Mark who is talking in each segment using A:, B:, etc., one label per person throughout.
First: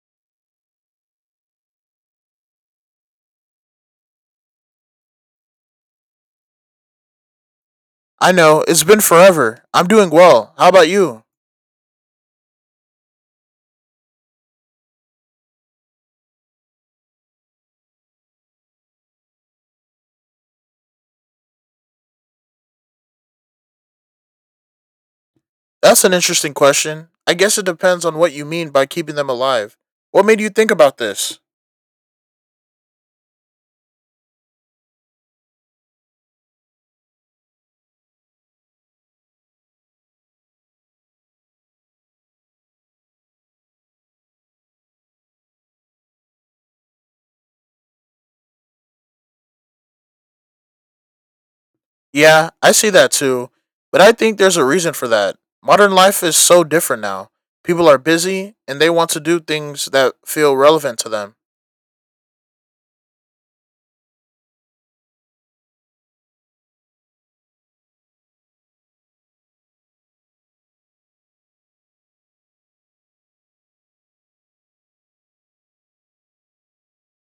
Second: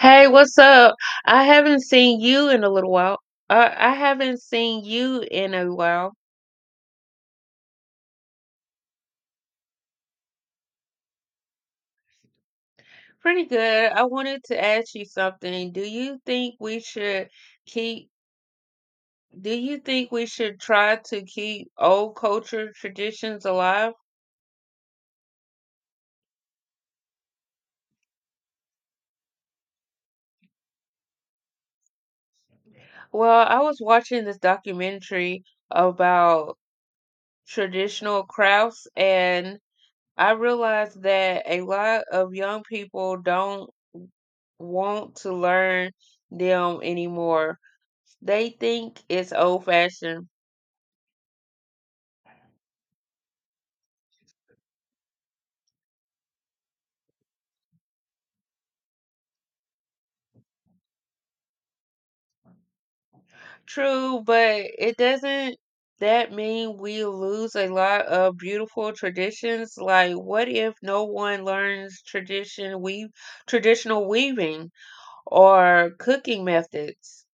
A: Hey, what's up? I haven't seen you in a little while. I haven't seen you in a while.
B: I know, it's been forever. I'm doing well. How about you?
A: Pretty good. I wanted to ask you something. Do you think we should keep, do you think we should try to keep old culture traditions alive?
B: That's an interesting question. I guess it depends on what you mean by keeping them alive. What made you think about this?
A: Well, I was watching this documentary about traditional crafts, and I realized that a lot of young people don't. Want to learn them anymore. They think it's old fashioned.
B: Yeah, I see that too. But I think there's a reason for that. Modern life is so different now. People are busy and they want to do things that feel relevant to them.
A: True, but it doesn't that mean we lose a lot of beautiful traditions? Like what if no one learns traditional weaving or cooking methods?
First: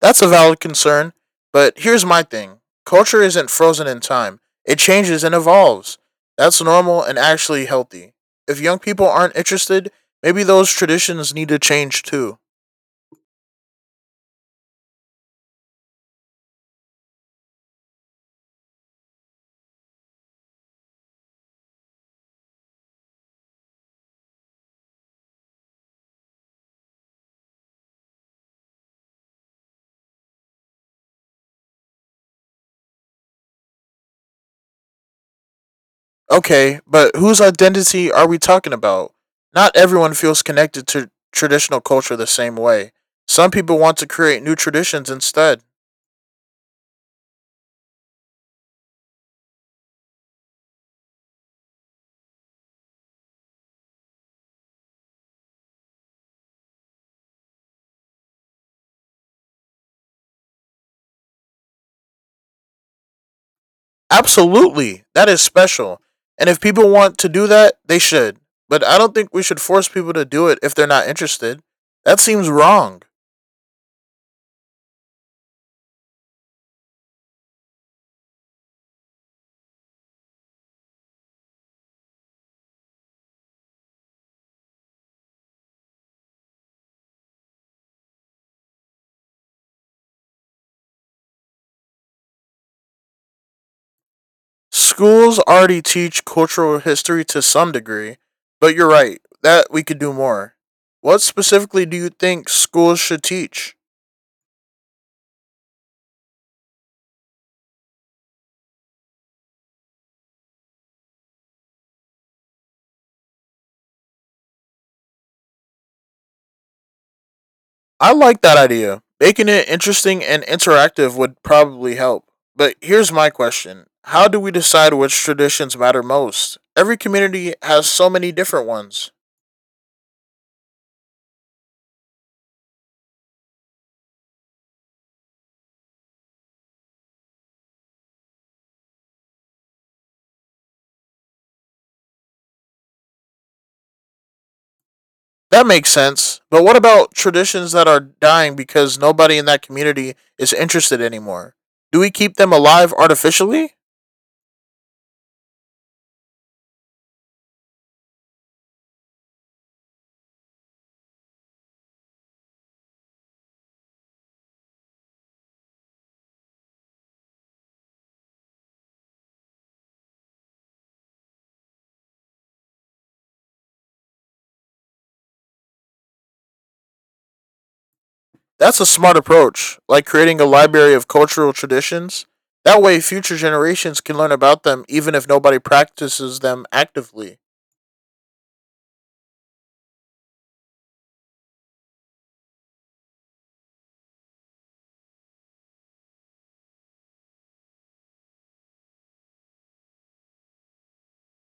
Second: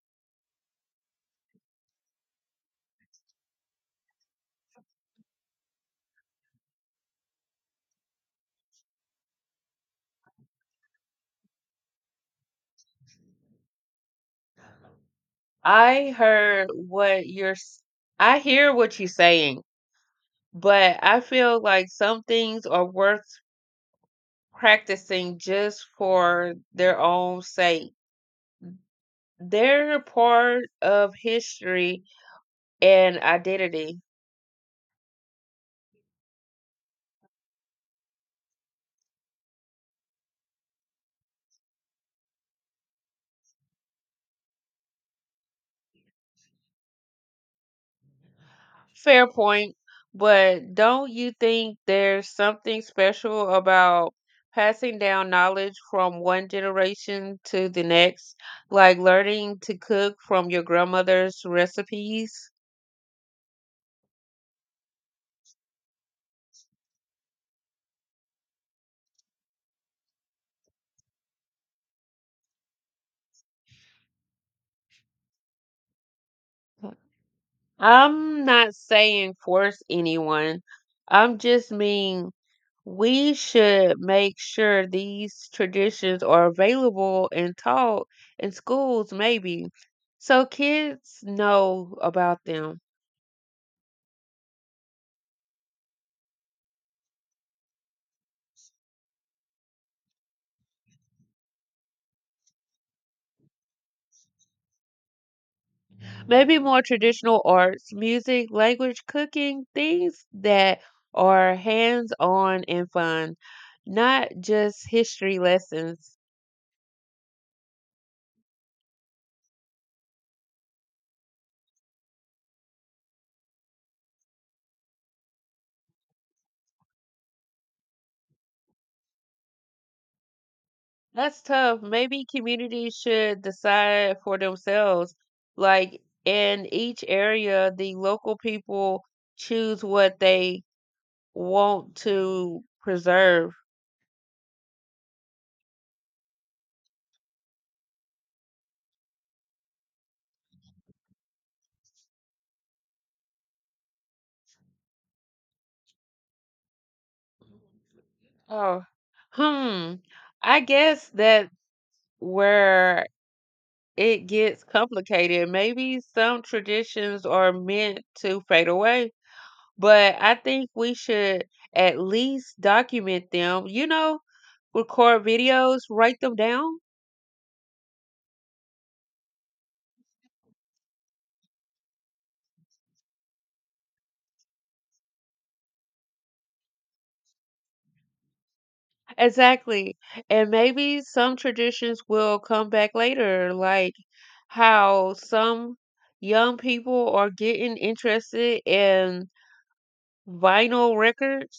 B: That's a valid concern, but here's my thing culture isn't frozen in time, it changes and evolves. That's normal and actually healthy. If young people aren't interested, maybe those traditions need to change too.
A: I heard what you're s- I hear what you're saying, but I feel like some things are worth practicing just for their own sake. They're a part of history and identity.
B: Okay, but whose identity are we talking about? Not everyone feels connected to traditional culture the same way. Some people want to create new traditions instead.
A: Fair point, but don't you think there's something special about passing down knowledge from one generation to the next, like learning to cook from your grandmother's recipes?
B: Absolutely, that is special. And if people want to do that, they should. But I don't think we should force people to do it if they're not interested. That seems wrong.
A: I'm not saying force anyone. I'm just mean we should make sure these traditions are available and taught in schools maybe, so kids know about them.
B: Schools already teach cultural history to some degree, but you're right, that we could do more. What specifically do you think schools should teach?
A: Maybe more traditional arts, music, language, cooking, things that are hands-on and fun, not just history lessons.
B: I like that idea. Making it interesting and interactive would probably help. But here's my question: how do we decide which traditions matter most? Every community has so many different ones.
A: That's tough. Maybe communities should decide for themselves. Like in each area, the local people choose what they want to preserve.
B: That makes sense. But what about traditions that are dying because nobody in that community is interested anymore? Do we keep them alive artificially?
A: Oh, hmm. I guess that where it gets complicated. Maybe some traditions are meant to fade away, but I think we should at least document them. You know, record videos, write them down.
B: That's a smart approach, like creating a library of cultural traditions. That way, future generations can learn about them even if nobody practices them actively.
A: Exactly. And maybe some traditions will come back later, like how some young people are getting interested in vinyl records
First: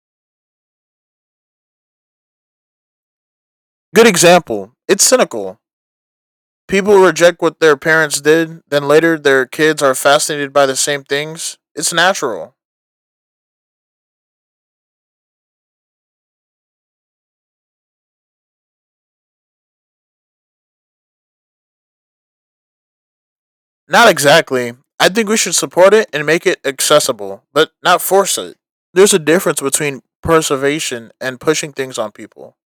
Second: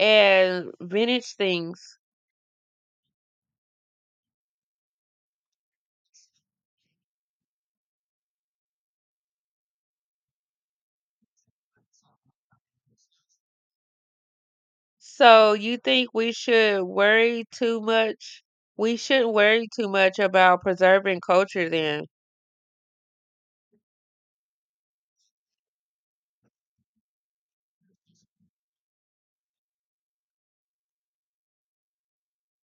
A: and vintage things.
B: Good example. It's cynical. People reject what their parents did, then later their kids are fascinated by the same things. It's natural.
A: So you think we should worry too much? We shouldn't worry too much about preserving culture then.
B: Not exactly. I think we should support it and make it accessible, but not force it. There's a difference between preservation and pushing things on people.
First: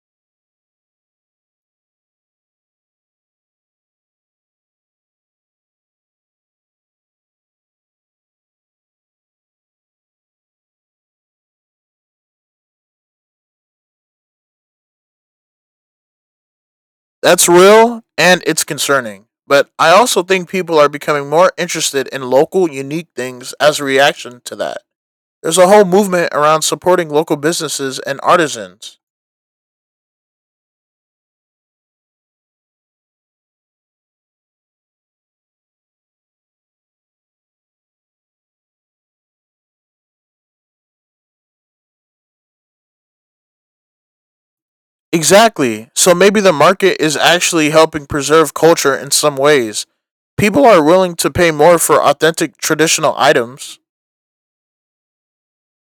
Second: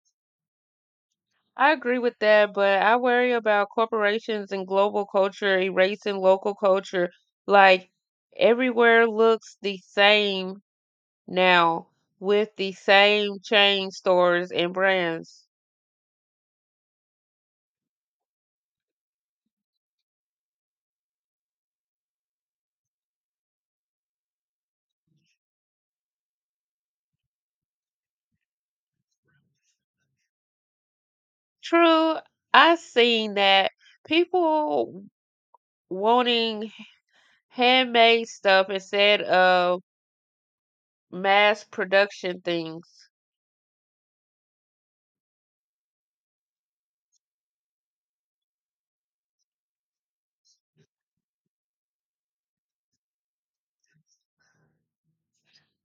A: I agree with that, but I worry about corporations and global culture erasing local culture. Like everywhere looks the same now, with the same chain stores and brands.
B: That's real and it's concerning. But I also think people are becoming more interested in local, unique things as a reaction to that. There's a whole movement around supporting local businesses and artisans.
A: True, I've seen that, people wanting handmade stuff instead of mass production things.
B: Exactly. So maybe the market is actually helping preserve culture in some ways. People are willing to pay more for authentic traditional items.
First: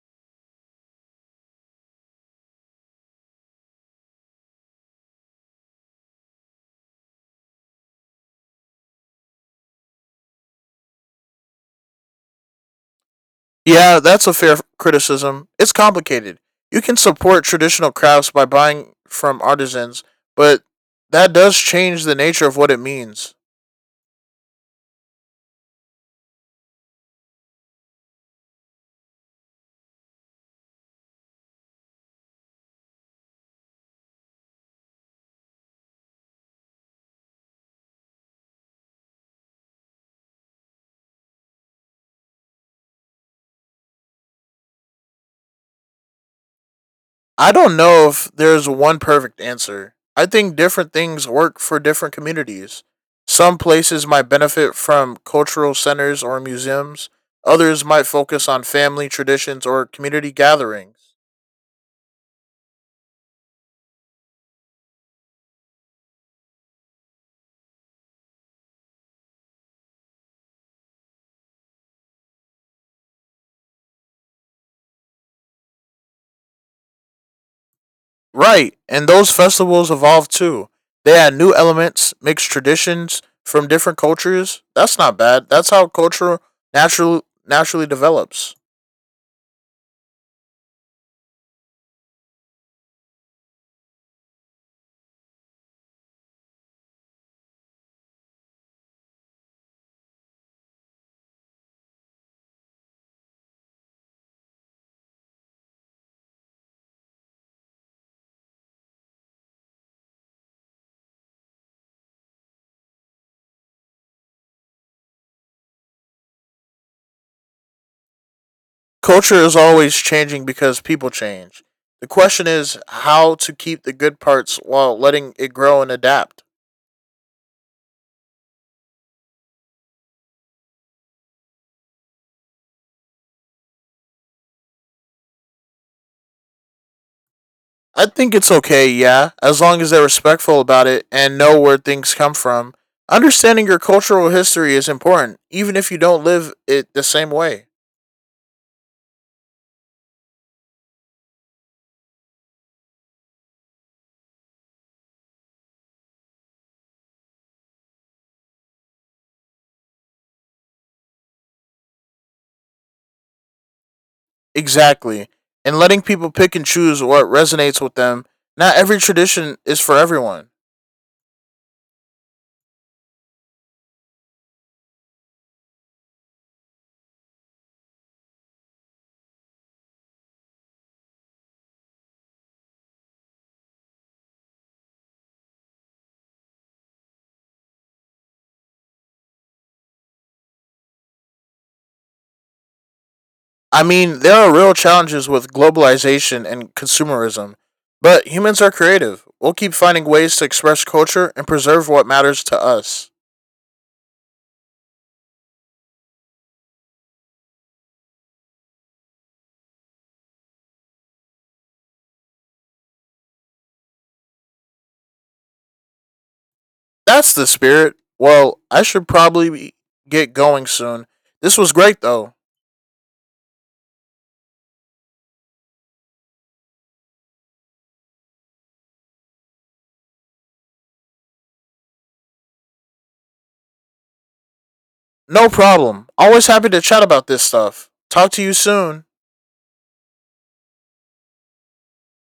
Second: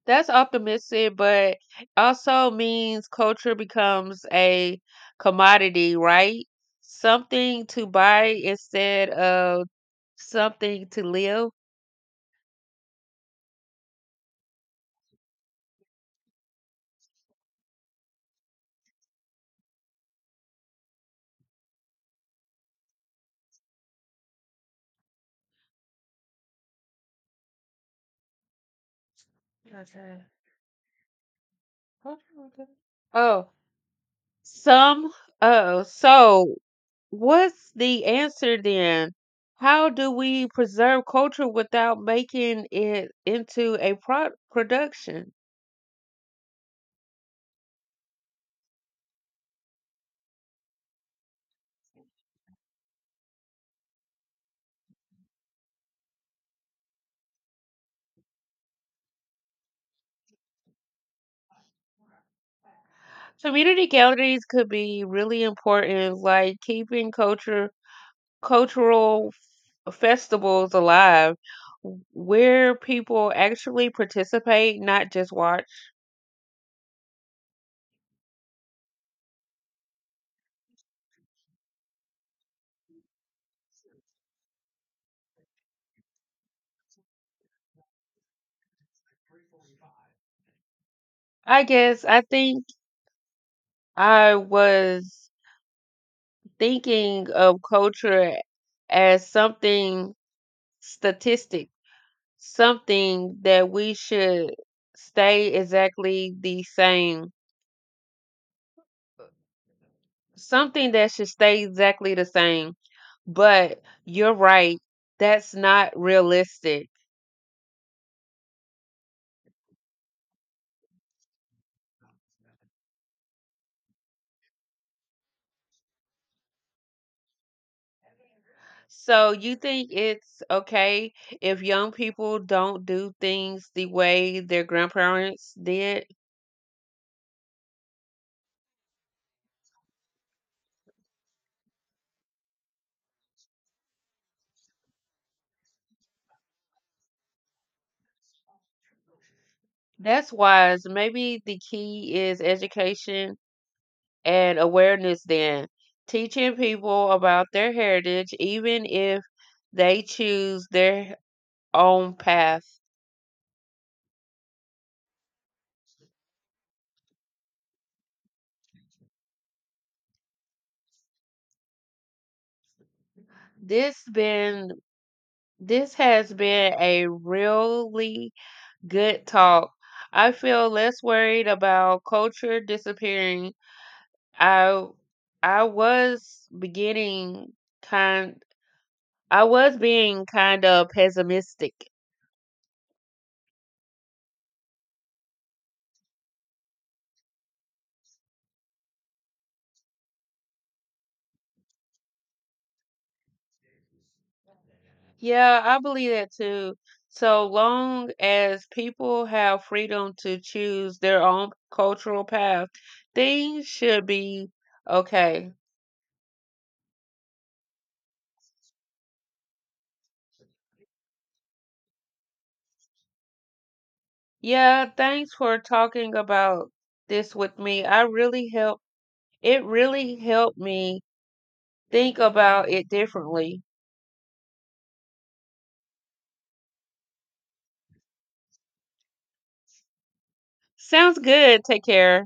A: That's optimistic, but also means culture becomes a commodity, right? Something to buy instead of something to live.
B: Yeah, that's a fair criticism. It's complicated. You can support traditional crafts by buying from artisans, but that does change the nature of what it means.
A: Okay. Oh, some. Oh, so what's the answer then? How do we preserve culture without making it into a production?
B: I don't know if there's one perfect answer. I think different things work for different communities. Some places might benefit from cultural centers or museums, others might focus on family traditions or community gatherings.
A: Community galleries could be really important, like keeping culture cultural f- festivals alive where people actually participate, not just watch.
B: Right, and those festivals evolve too. They add new elements, mix traditions from different cultures. That's not bad. That's how culture naturally develops.
A: I guess I was thinking of culture as something statistic, something that we should stay exactly the same, something that should stay exactly the same. But you're right, that's not realistic.
B: Culture is always changing because people change. The question is how to keep the good parts while letting it grow and adapt.
A: So you think it's okay if young people don't do things the way their grandparents did?
B: I think it's okay, yeah, as long as they're respectful about it and know where things come from. Understanding your cultural history is important, even if you don't live it the same way.
A: That's wise. Maybe the key is education and awareness then. Teaching people about their heritage even if they choose their own path.
B: Exactly. And letting people pick and choose what resonates with them. Not every tradition is for everyone.
A: This been this has been a really good talk. I feel less worried about culture disappearing. I I was beginning kind I was being kind of pessimistic.
B: I mean, there are real challenges with globalization and consumerism, but humans are creative. We'll keep finding ways to express culture and preserve what matters to us.
A: Yeah, I believe that too. So long as people have freedom to choose their own cultural path, things should be okay.
B: That's the spirit. Well, I should probably be- get going soon. This was great, though.
A: Yeah, thanks for talking about this with me. I really helped It really helped me think about it differently.
B: No problem. Always happy to chat about this stuff. Talk to you soon.
A: Sounds good. Take care.